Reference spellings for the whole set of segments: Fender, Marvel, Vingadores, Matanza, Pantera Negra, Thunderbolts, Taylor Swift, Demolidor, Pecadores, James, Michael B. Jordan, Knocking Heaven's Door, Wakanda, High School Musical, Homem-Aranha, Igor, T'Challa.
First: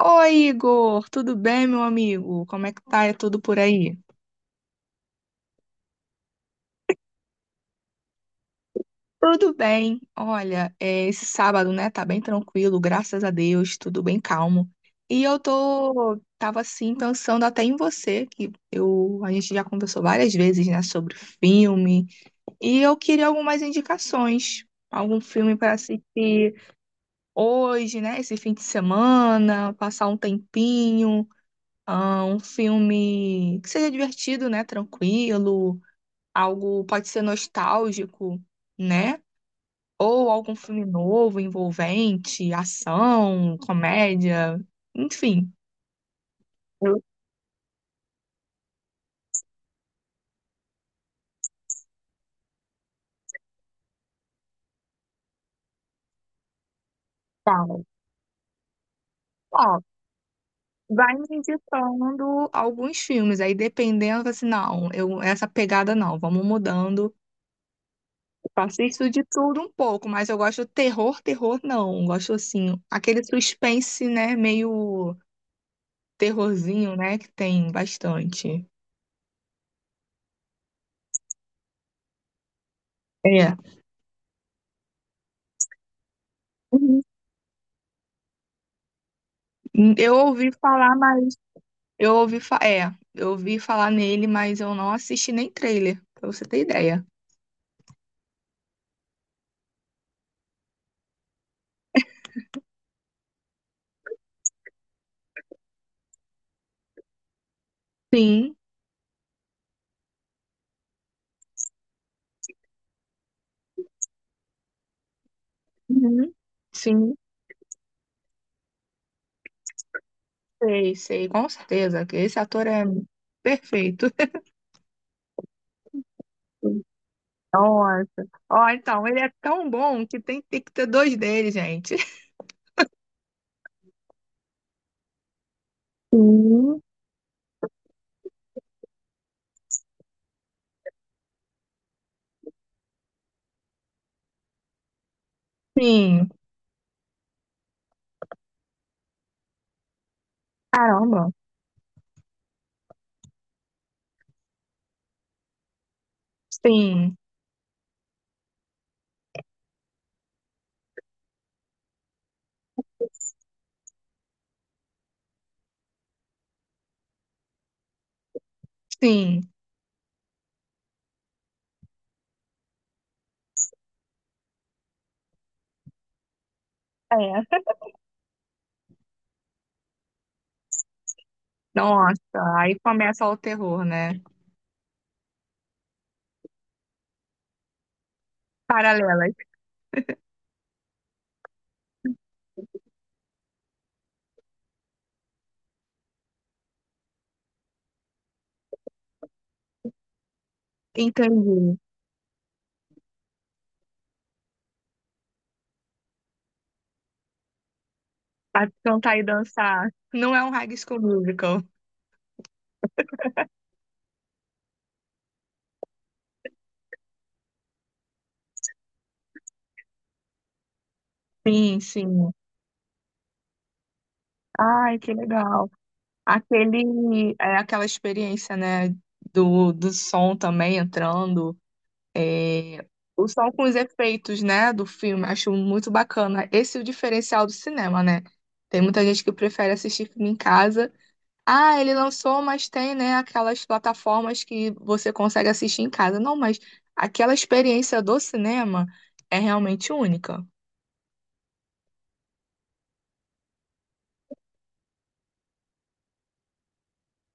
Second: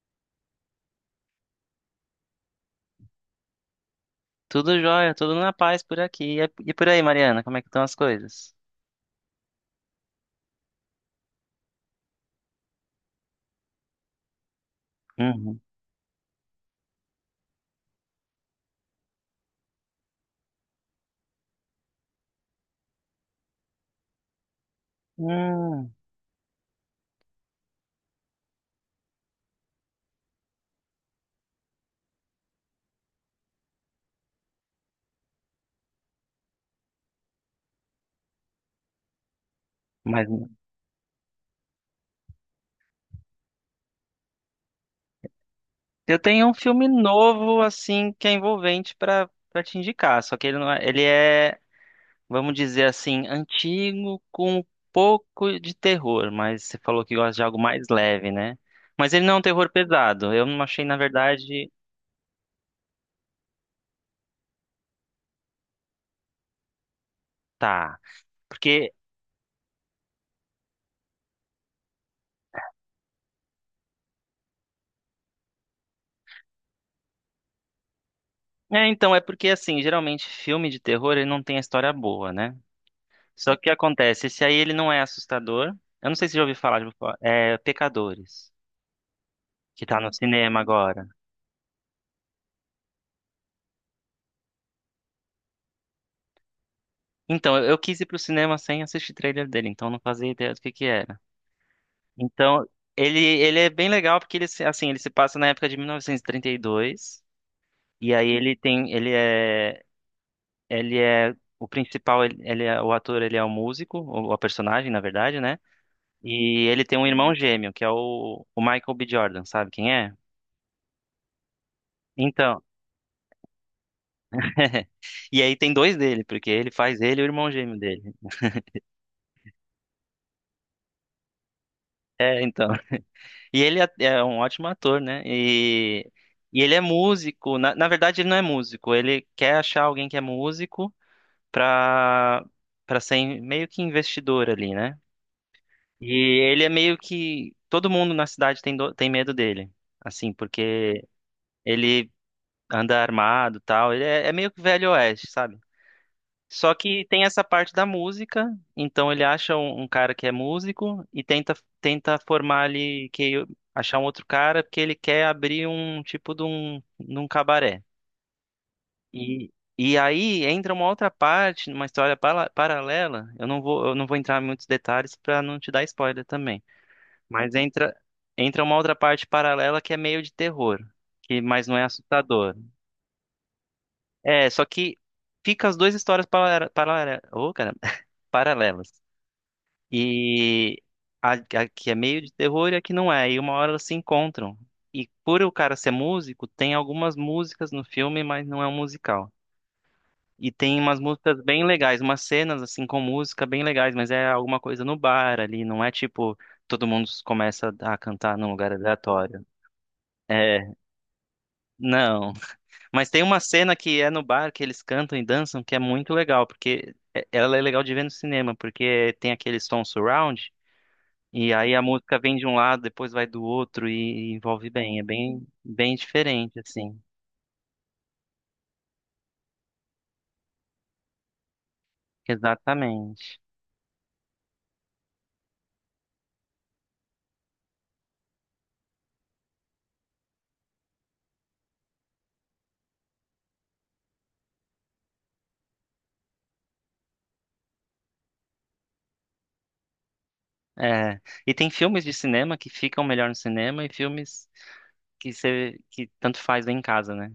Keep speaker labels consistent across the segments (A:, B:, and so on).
A: Oi, Igor, tudo bem, meu amigo? Como é que tá? É tudo por aí?
B: Tudo jóia, tudo na paz por aqui. E por aí, Mariana, como é que estão as coisas?
A: Tudo bem. Olha, esse sábado, né, tá bem tranquilo, graças a Deus, tudo bem calmo. E
B: Uhum.
A: tava assim, pensando até em você, a gente já conversou várias vezes, né, sobre filme, e eu queria algumas indicações, algum filme para
B: Hum,
A: assistir hoje, né, esse fim de semana, passar um tempinho, um filme que seja divertido, né, tranquilo. Algo pode ser nostálgico, né?
B: mas
A: Ou algum filme novo, envolvente, ação, comédia, enfim.
B: eu tenho um filme
A: Eu
B: novo, assim, que é envolvente pra para te indicar. Só que ele não é, ele é, vamos dizer assim, antigo com um pouco de terror. Mas você falou que gosta de algo
A: falo,
B: mais leve, né? Mas ele não é um terror
A: ó,
B: pesado. Eu não achei, na
A: vai me
B: verdade,
A: indicando alguns filmes, aí dependendo, assim, não, eu, essa pegada não, vamos mudando.
B: tá.
A: Eu
B: Porque,
A: assisto de tudo um pouco, mas eu gosto terror, terror não, eu gosto assim, aquele suspense, né, meio terrorzinho, né, que tem bastante.
B: então, assim, geralmente filme de terror ele não tem a história boa, né? Só
A: É.
B: que acontece, esse aí ele não é assustador. Eu não sei se já ouviu falar, já ouviu
A: Uhum.
B: falar. tipo, é Pecadores, que tá no
A: Eu ouvi
B: cinema
A: falar,
B: agora.
A: mas eu ouvi falar nele, mas eu não assisti nem trailer, pra você ter ideia.
B: Então, eu quis ir pro cinema sem assistir trailer dele, então eu não fazia ideia do que era. Então, ele é bem legal porque ele se- assim, ele se passa na época de 1932 e trinta e dois, e aí ele
A: Sim,
B: tem ele é ele é o principal, ele é o ator, ele é o músico, ou a personagem, na verdade, né?
A: uhum,
B: E ele tem um
A: sim,
B: irmão gêmeo, que é o Michael B. Jordan, sabe quem é?
A: sei, sei, com certeza, que esse
B: Então,
A: ator é perfeito.
B: e aí tem dois dele, porque ele faz ele e o irmão gêmeo
A: Nossa.
B: dele.
A: Ó, então, ele é tão bom que tem que ter dois dele, gente.
B: É, então. E ele é um ótimo ator, né? E ele
A: Sim,
B: é músico. Na verdade, ele não é músico. Ele quer achar alguém que é músico, pra, pra ser meio que investidor ali, né? E
A: sim.
B: ele é meio que. Todo mundo na cidade tem medo dele. Assim, porque
A: Caramba.
B: ele anda armado e tal. Ele é, é meio que velho oeste, sabe? Só que
A: Sim,
B: tem essa parte da música, então ele acha um cara que é músico e tenta formar ali, que achar um outro cara, porque ele quer abrir um tipo de um cabaré. E
A: sim.
B: e aí entra uma outra parte, uma história paralela. Eu não vou entrar em muitos detalhes, para não te dar spoiler também. Mas
A: É.
B: entra uma outra parte paralela que é meio de terror, que mas não é
A: Nossa,
B: assustador.
A: aí começa o terror, né?
B: É, só que fica as duas histórias para, oh, cara, paralelas.
A: Paralelas.
B: E a que é meio de terror e a que não é. E uma hora elas se encontram. E por o cara ser músico, tem algumas músicas no filme, mas não é um musical. E tem umas músicas bem
A: Entendi.
B: legais, umas cenas assim com música bem legais, mas é alguma coisa no bar ali, não é tipo todo mundo começa a cantar num
A: A
B: lugar
A: cantar e
B: aleatório.
A: dançar. Não é um
B: É,
A: High School Musical.
B: não. Mas tem uma cena que é no bar que eles cantam e dançam que é muito legal, porque é- ela é legal de ver no cinema, porque tem aquele som surround. E aí
A: Sim,
B: a música
A: sim.
B: vem de um lado, depois vai do outro e envolve
A: Ai,
B: bem. É
A: que
B: bem,
A: legal.
B: bem diferente, assim.
A: Aquela experiência, né, do som também entrando, é, o
B: Exatamente.
A: som com os efeitos, né, do filme, acho muito bacana. Esse é o diferencial do cinema, né? Tem muita gente que prefere assistir filme em casa. Ah, ele lançou, mas tem, né, aquelas plataformas que você consegue assistir em casa. Não, mas aquela experiência do cinema é realmente única.
B: É. E tem filmes de cinema que ficam melhor no cinema e filmes que você que tanto faz em casa, né?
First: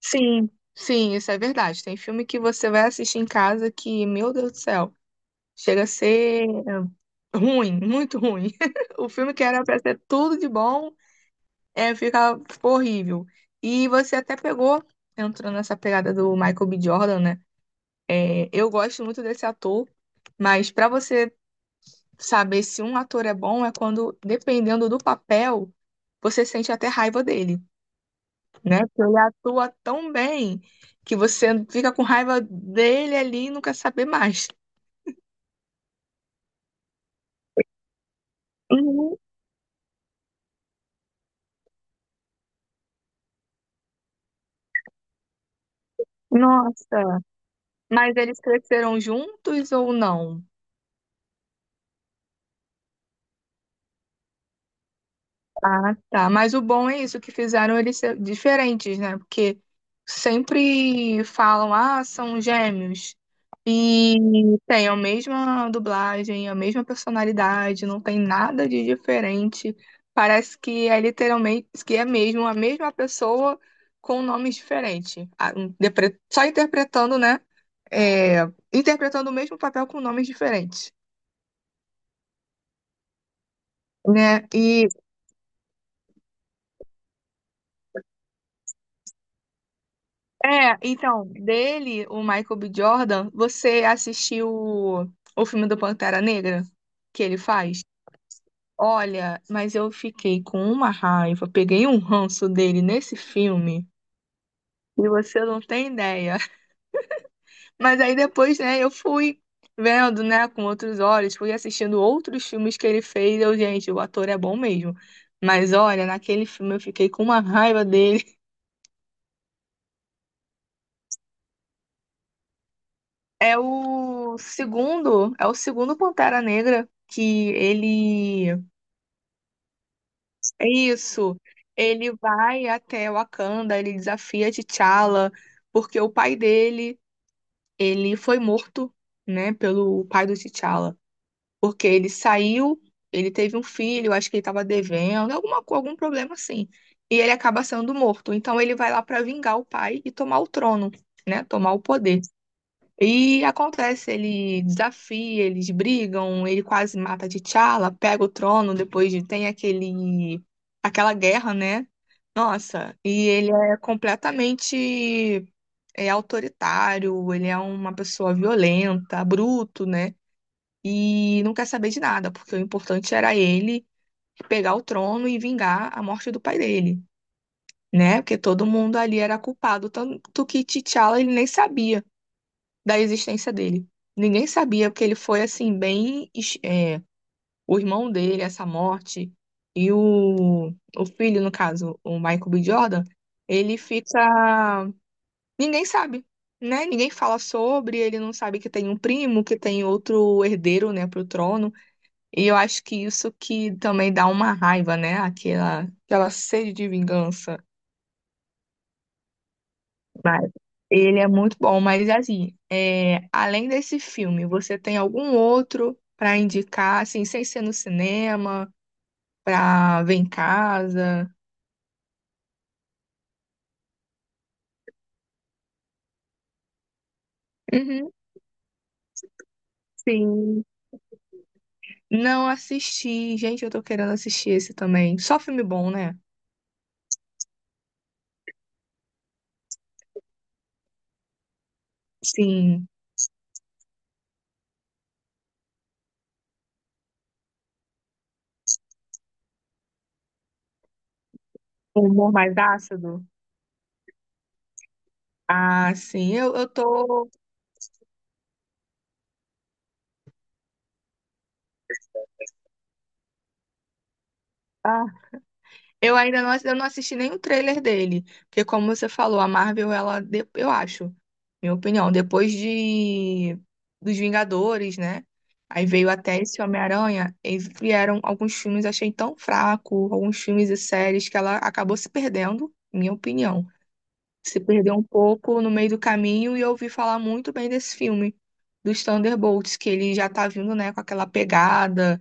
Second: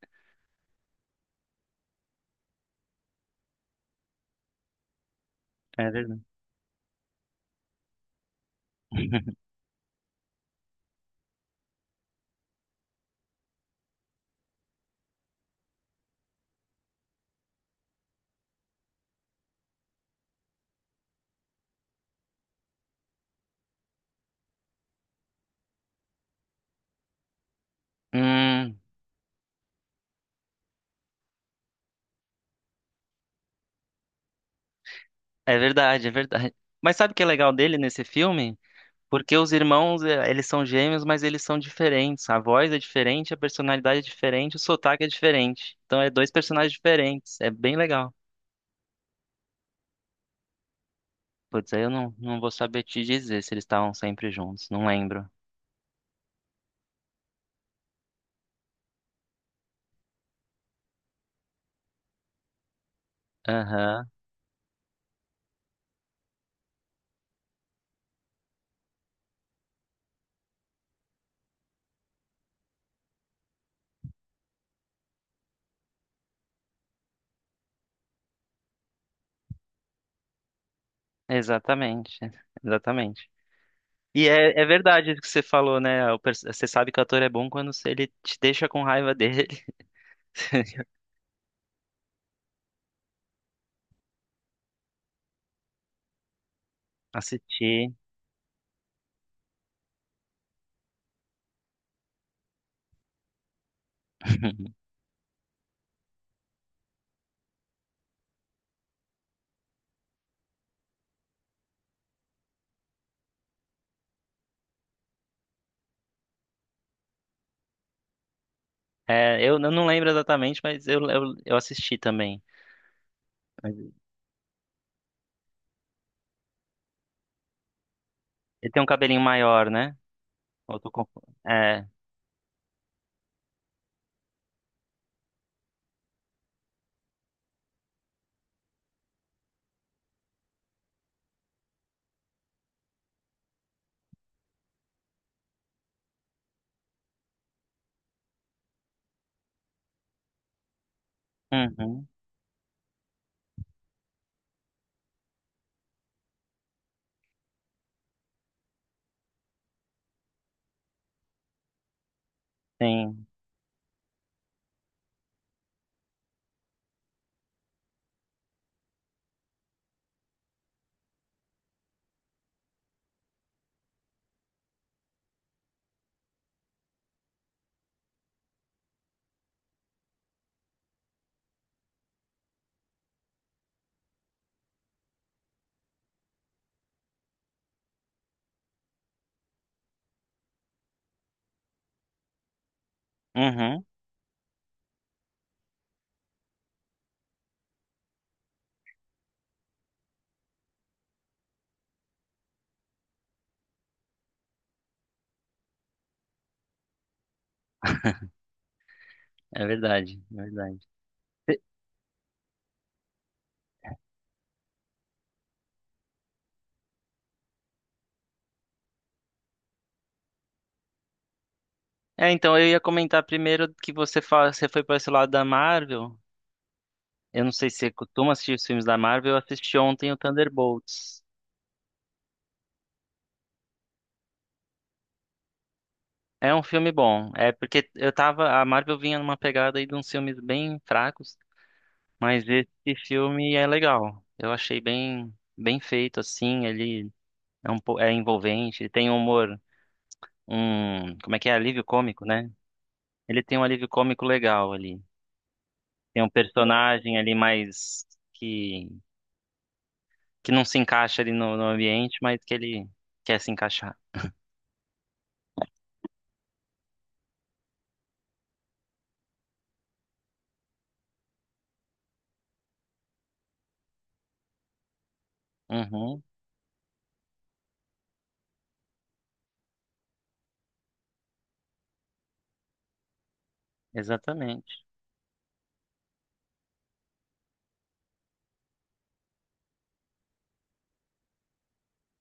A: Sim, sim, isso é verdade. Tem filme que você vai assistir em casa que, meu Deus do céu, chega a
B: É verdade.
A: ser ruim, muito ruim. O filme que era pra ser tudo de bom, fica horrível. E você até pegou, entrando nessa pegada do Michael B. Jordan, né? Eu gosto muito desse ator, mas pra você saber se um ator é bom é quando, dependendo do papel, você sente até raiva dele.
B: Hum,
A: Né? Porque ele atua tão bem que você fica com raiva dele ali e não quer saber mais.
B: é verdade, é verdade. Mas sabe o que é legal dele nesse filme?
A: Uhum.
B: Porque os irmãos, eles são gêmeos, mas eles são diferentes. A voz é diferente, a personalidade é diferente, o sotaque é diferente. Então é dois personagens
A: Nossa,
B: diferentes. É bem legal.
A: mas eles cresceram juntos ou não?
B: Putz, aí eu não vou saber te dizer se eles estavam sempre juntos, não lembro.
A: Ah, tá. Mas o bom é isso, que fizeram eles ser diferentes, né? Porque sempre falam, são gêmeos.
B: Aham,
A: E tem a mesma dublagem, a mesma personalidade, não tem nada de diferente. Parece que é literalmente, que é mesmo a mesma pessoa com nomes diferentes. Só interpretando, né? É, interpretando o mesmo papel com nomes diferentes,
B: exatamente, exatamente. E
A: né?
B: é, é verdade isso que você falou, né? Você sabe que o ator é bom quando se ele te deixa com raiva dele.
A: É, então, dele, o Michael B. Jordan, você assistiu o, filme do Pantera Negra que ele faz?
B: Assisti.
A: Olha, mas eu fiquei com uma raiva, peguei um ranço dele nesse filme e você não tem ideia. Mas aí depois, né, eu fui vendo, né, com outros olhos, fui assistindo outros filmes que ele fez. Eu, gente, o ator é bom mesmo. Mas olha, naquele filme eu fiquei com uma raiva dele.
B: É, eu não lembro exatamente, mas eu assisti também.
A: É
B: Mas
A: o segundo, é o segundo Pantera Negra que ele.
B: ele tem um cabelinho maior, né?
A: É
B: Ou eu tô confu-
A: isso.
B: É.
A: Ele vai até Wakanda, ele desafia T'Challa, porque o pai dele, ele foi morto, né, pelo pai do T'Challa. Porque ele saiu, ele teve um filho, acho que ele estava devendo, algum problema assim. E ele acaba sendo morto. Então ele vai lá para vingar o pai e tomar o trono, né, tomar o
B: Uhum,
A: poder. E acontece, ele desafia, eles brigam, ele quase mata T'Challa, pega o trono, tem aquele aquela guerra, né? Nossa,
B: sim.
A: e ele é completamente autoritário, ele é uma pessoa violenta, bruto, né? E não quer saber de nada, porque o importante era ele pegar o trono e vingar a morte do pai dele, né? Porque todo mundo ali era culpado, tanto que T'Challa ele nem sabia da existência dele. Ninguém sabia, porque ele foi assim, bem. O irmão dele, essa morte, e o filho, no caso, o Michael B. Jordan, ele
B: Uhum,
A: fica. Ninguém sabe, né? Ninguém fala sobre, ele não sabe que tem um primo, que tem outro herdeiro, né, pro trono. E eu acho que isso que também dá uma raiva, né? Aquela sede de vingança.
B: é verdade, é
A: Mas
B: verdade.
A: ele é muito bom, mas é assim, além desse filme, você tem algum outro pra indicar, assim, sem ser no cinema, pra ver em casa?
B: É, então, eu ia comentar primeiro que você foi para esse lado da Marvel. Eu não sei se você
A: Uhum,
B: costuma assistir os filmes da Marvel, eu assisti ontem o
A: sim.
B: Thunderbolts.
A: Não assisti. Gente, eu tô querendo assistir esse também. Só filme bom, né?
B: É um filme bom. É porque eu tava. A Marvel vinha numa pegada aí de uns filmes bem fracos, mas
A: Sim.
B: esse filme é legal. Eu achei bem, bem feito, assim. Ele é envolvente, ele tem um humor, um. Como é que é? Alívio
A: Um
B: cômico,
A: humor
B: né?
A: mais ácido?
B: Ele tem um alívio cômico legal ali.
A: Ah,
B: Tem um
A: sim. Eu
B: personagem
A: tô.
B: ali mais que, que não se encaixa ali no ambiente, mas que ele quer se encaixar.
A: ah, eu não assisti nenhum trailer dele, porque como você falou, a Marvel, ela, eu acho, minha opinião, depois de dos Vingadores, né? Aí veio
B: Uhum,
A: até esse Homem-Aranha, e vieram alguns filmes, achei tão fraco, alguns filmes e séries que ela acabou se perdendo, minha opinião. Se
B: exatamente.
A: perdeu um pouco no meio do caminho e eu ouvi falar muito bem desse filme, dos Thunderbolts, que ele já tá vindo, né, com aquela pegada.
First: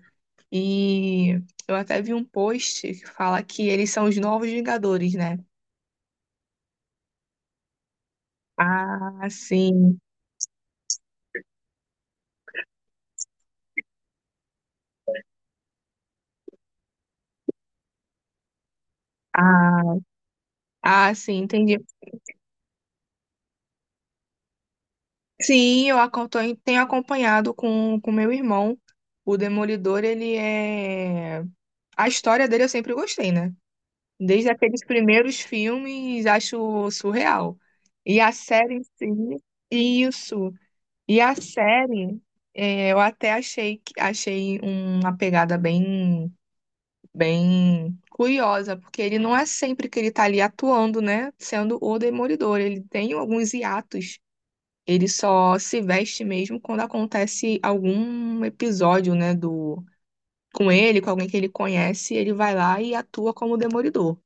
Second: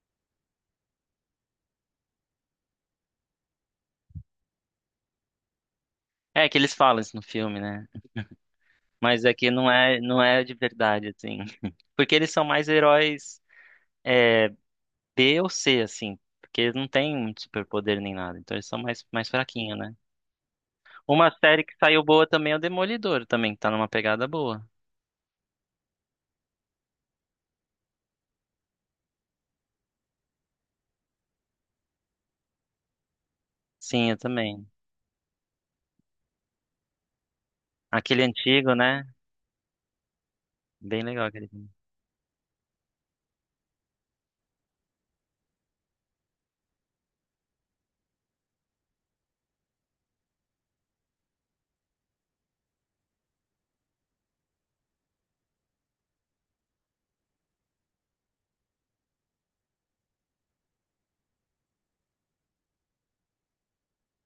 A: E eu até vi um post que fala que eles são os novos Vingadores, né?
B: É que eles falam isso no filme, né? Mas
A: Ah,
B: aqui não é,
A: sim.
B: não é de verdade, assim. Porque eles são mais heróis é, B ou C, assim. Porque eles não têm muito superpoder nem nada. Então eles são mais, mais fraquinhos, né?
A: Ah, ah,
B: Uma
A: sim,
B: série que
A: entendi.
B: saiu boa também é o Demolidor, também, que tá numa pegada boa.
A: Sim, tenho acompanhado com meu irmão. O Demolidor, ele é. A história dele eu sempre gostei, né?
B: Sim, eu
A: Desde
B: também.
A: aqueles primeiros filmes, acho surreal. E
B: Aquele
A: a
B: antigo,
A: série em
B: né?
A: si, isso.
B: Bem
A: E
B: legal
A: a
B: aquele filme.
A: série, eu até achei, achei uma pegada bem curiosa, porque ele não é sempre que ele tá ali atuando, né? Sendo o Demolidor. Ele tem alguns hiatos. Ele só se veste mesmo quando acontece algum episódio, né? Do... Com ele, com alguém que ele conhece, ele vai lá e atua como Demolidor.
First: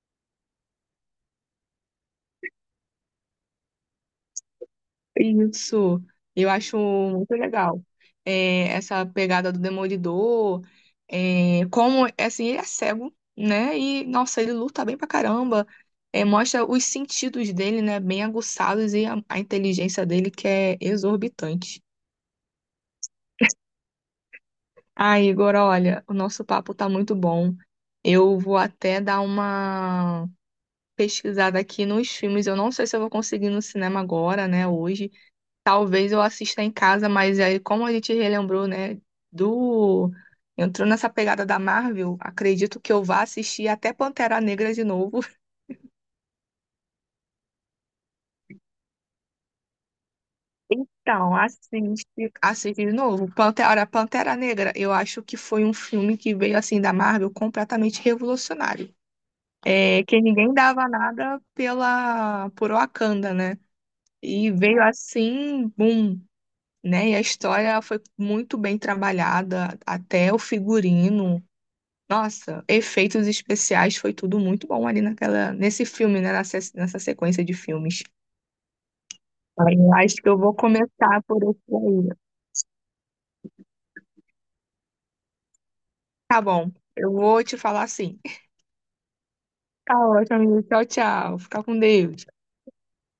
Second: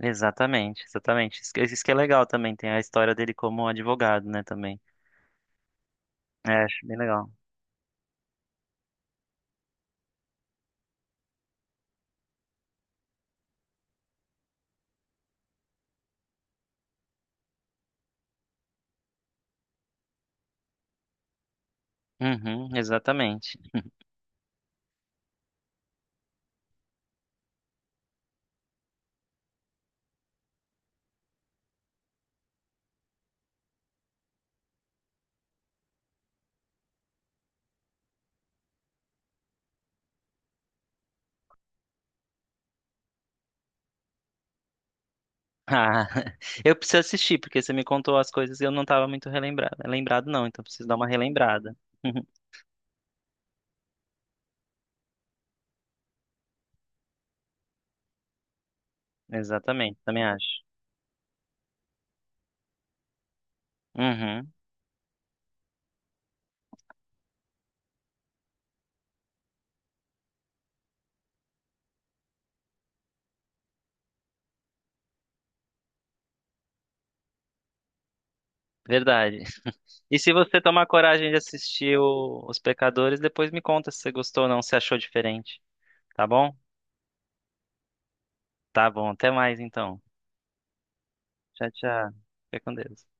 B: Exatamente, exatamente. Isso que é legal também. Tem a história dele como advogado, né? Também.
A: Isso, eu
B: É,
A: acho
B: acho bem legal.
A: muito legal. É, essa pegada do Demolidor, como, assim, ele é cego, né? E, nossa, ele luta bem pra caramba. É, mostra os sentidos dele, né? Bem aguçados e a, inteligência dele que é exorbitante.
B: Uhum, exatamente.
A: Ah, Igor, olha, o nosso papo tá muito bom. Eu vou até dar uma pesquisada aqui nos filmes. Eu não sei se eu vou conseguir no cinema agora, né, hoje. Talvez eu assista em casa, mas aí, como a gente relembrou, né, do... Entrou nessa pegada da Marvel, acredito que eu vá assistir até Pantera Negra de novo.
B: Ah, eu preciso assistir, porque você me contou as coisas e eu não estava muito relembrado. Lembrado não, então preciso dar uma
A: Então,
B: relembrada.
A: assiste, assiste de novo. Pantera, Pantera Negra, eu acho que foi um filme que veio, assim, da Marvel completamente revolucionário.
B: Exatamente,
A: É, que
B: também
A: ninguém
B: acho.
A: dava nada pela, por Wakanda, né? E
B: Uhum,
A: veio assim, boom, né? E a história foi muito bem trabalhada, até o figurino. Nossa, efeitos especiais foi tudo muito bom ali naquela, nesse filme, né? Nessa sequência de filmes.
B: verdade.
A: Aí eu acho
B: E
A: que
B: se
A: eu vou
B: você tomar
A: começar
B: coragem de
A: por esse
B: assistir
A: aí.
B: Os Pecadores, depois me conta se você gostou ou não, se achou diferente. Tá
A: Tá
B: bom?
A: bom, eu vou te falar assim.
B: Tá bom, até mais
A: Tá
B: então.
A: ótimo, amigo. Tchau, tchau. Fica
B: Tchau,
A: com
B: tchau.
A: Deus.
B: Fica com Deus.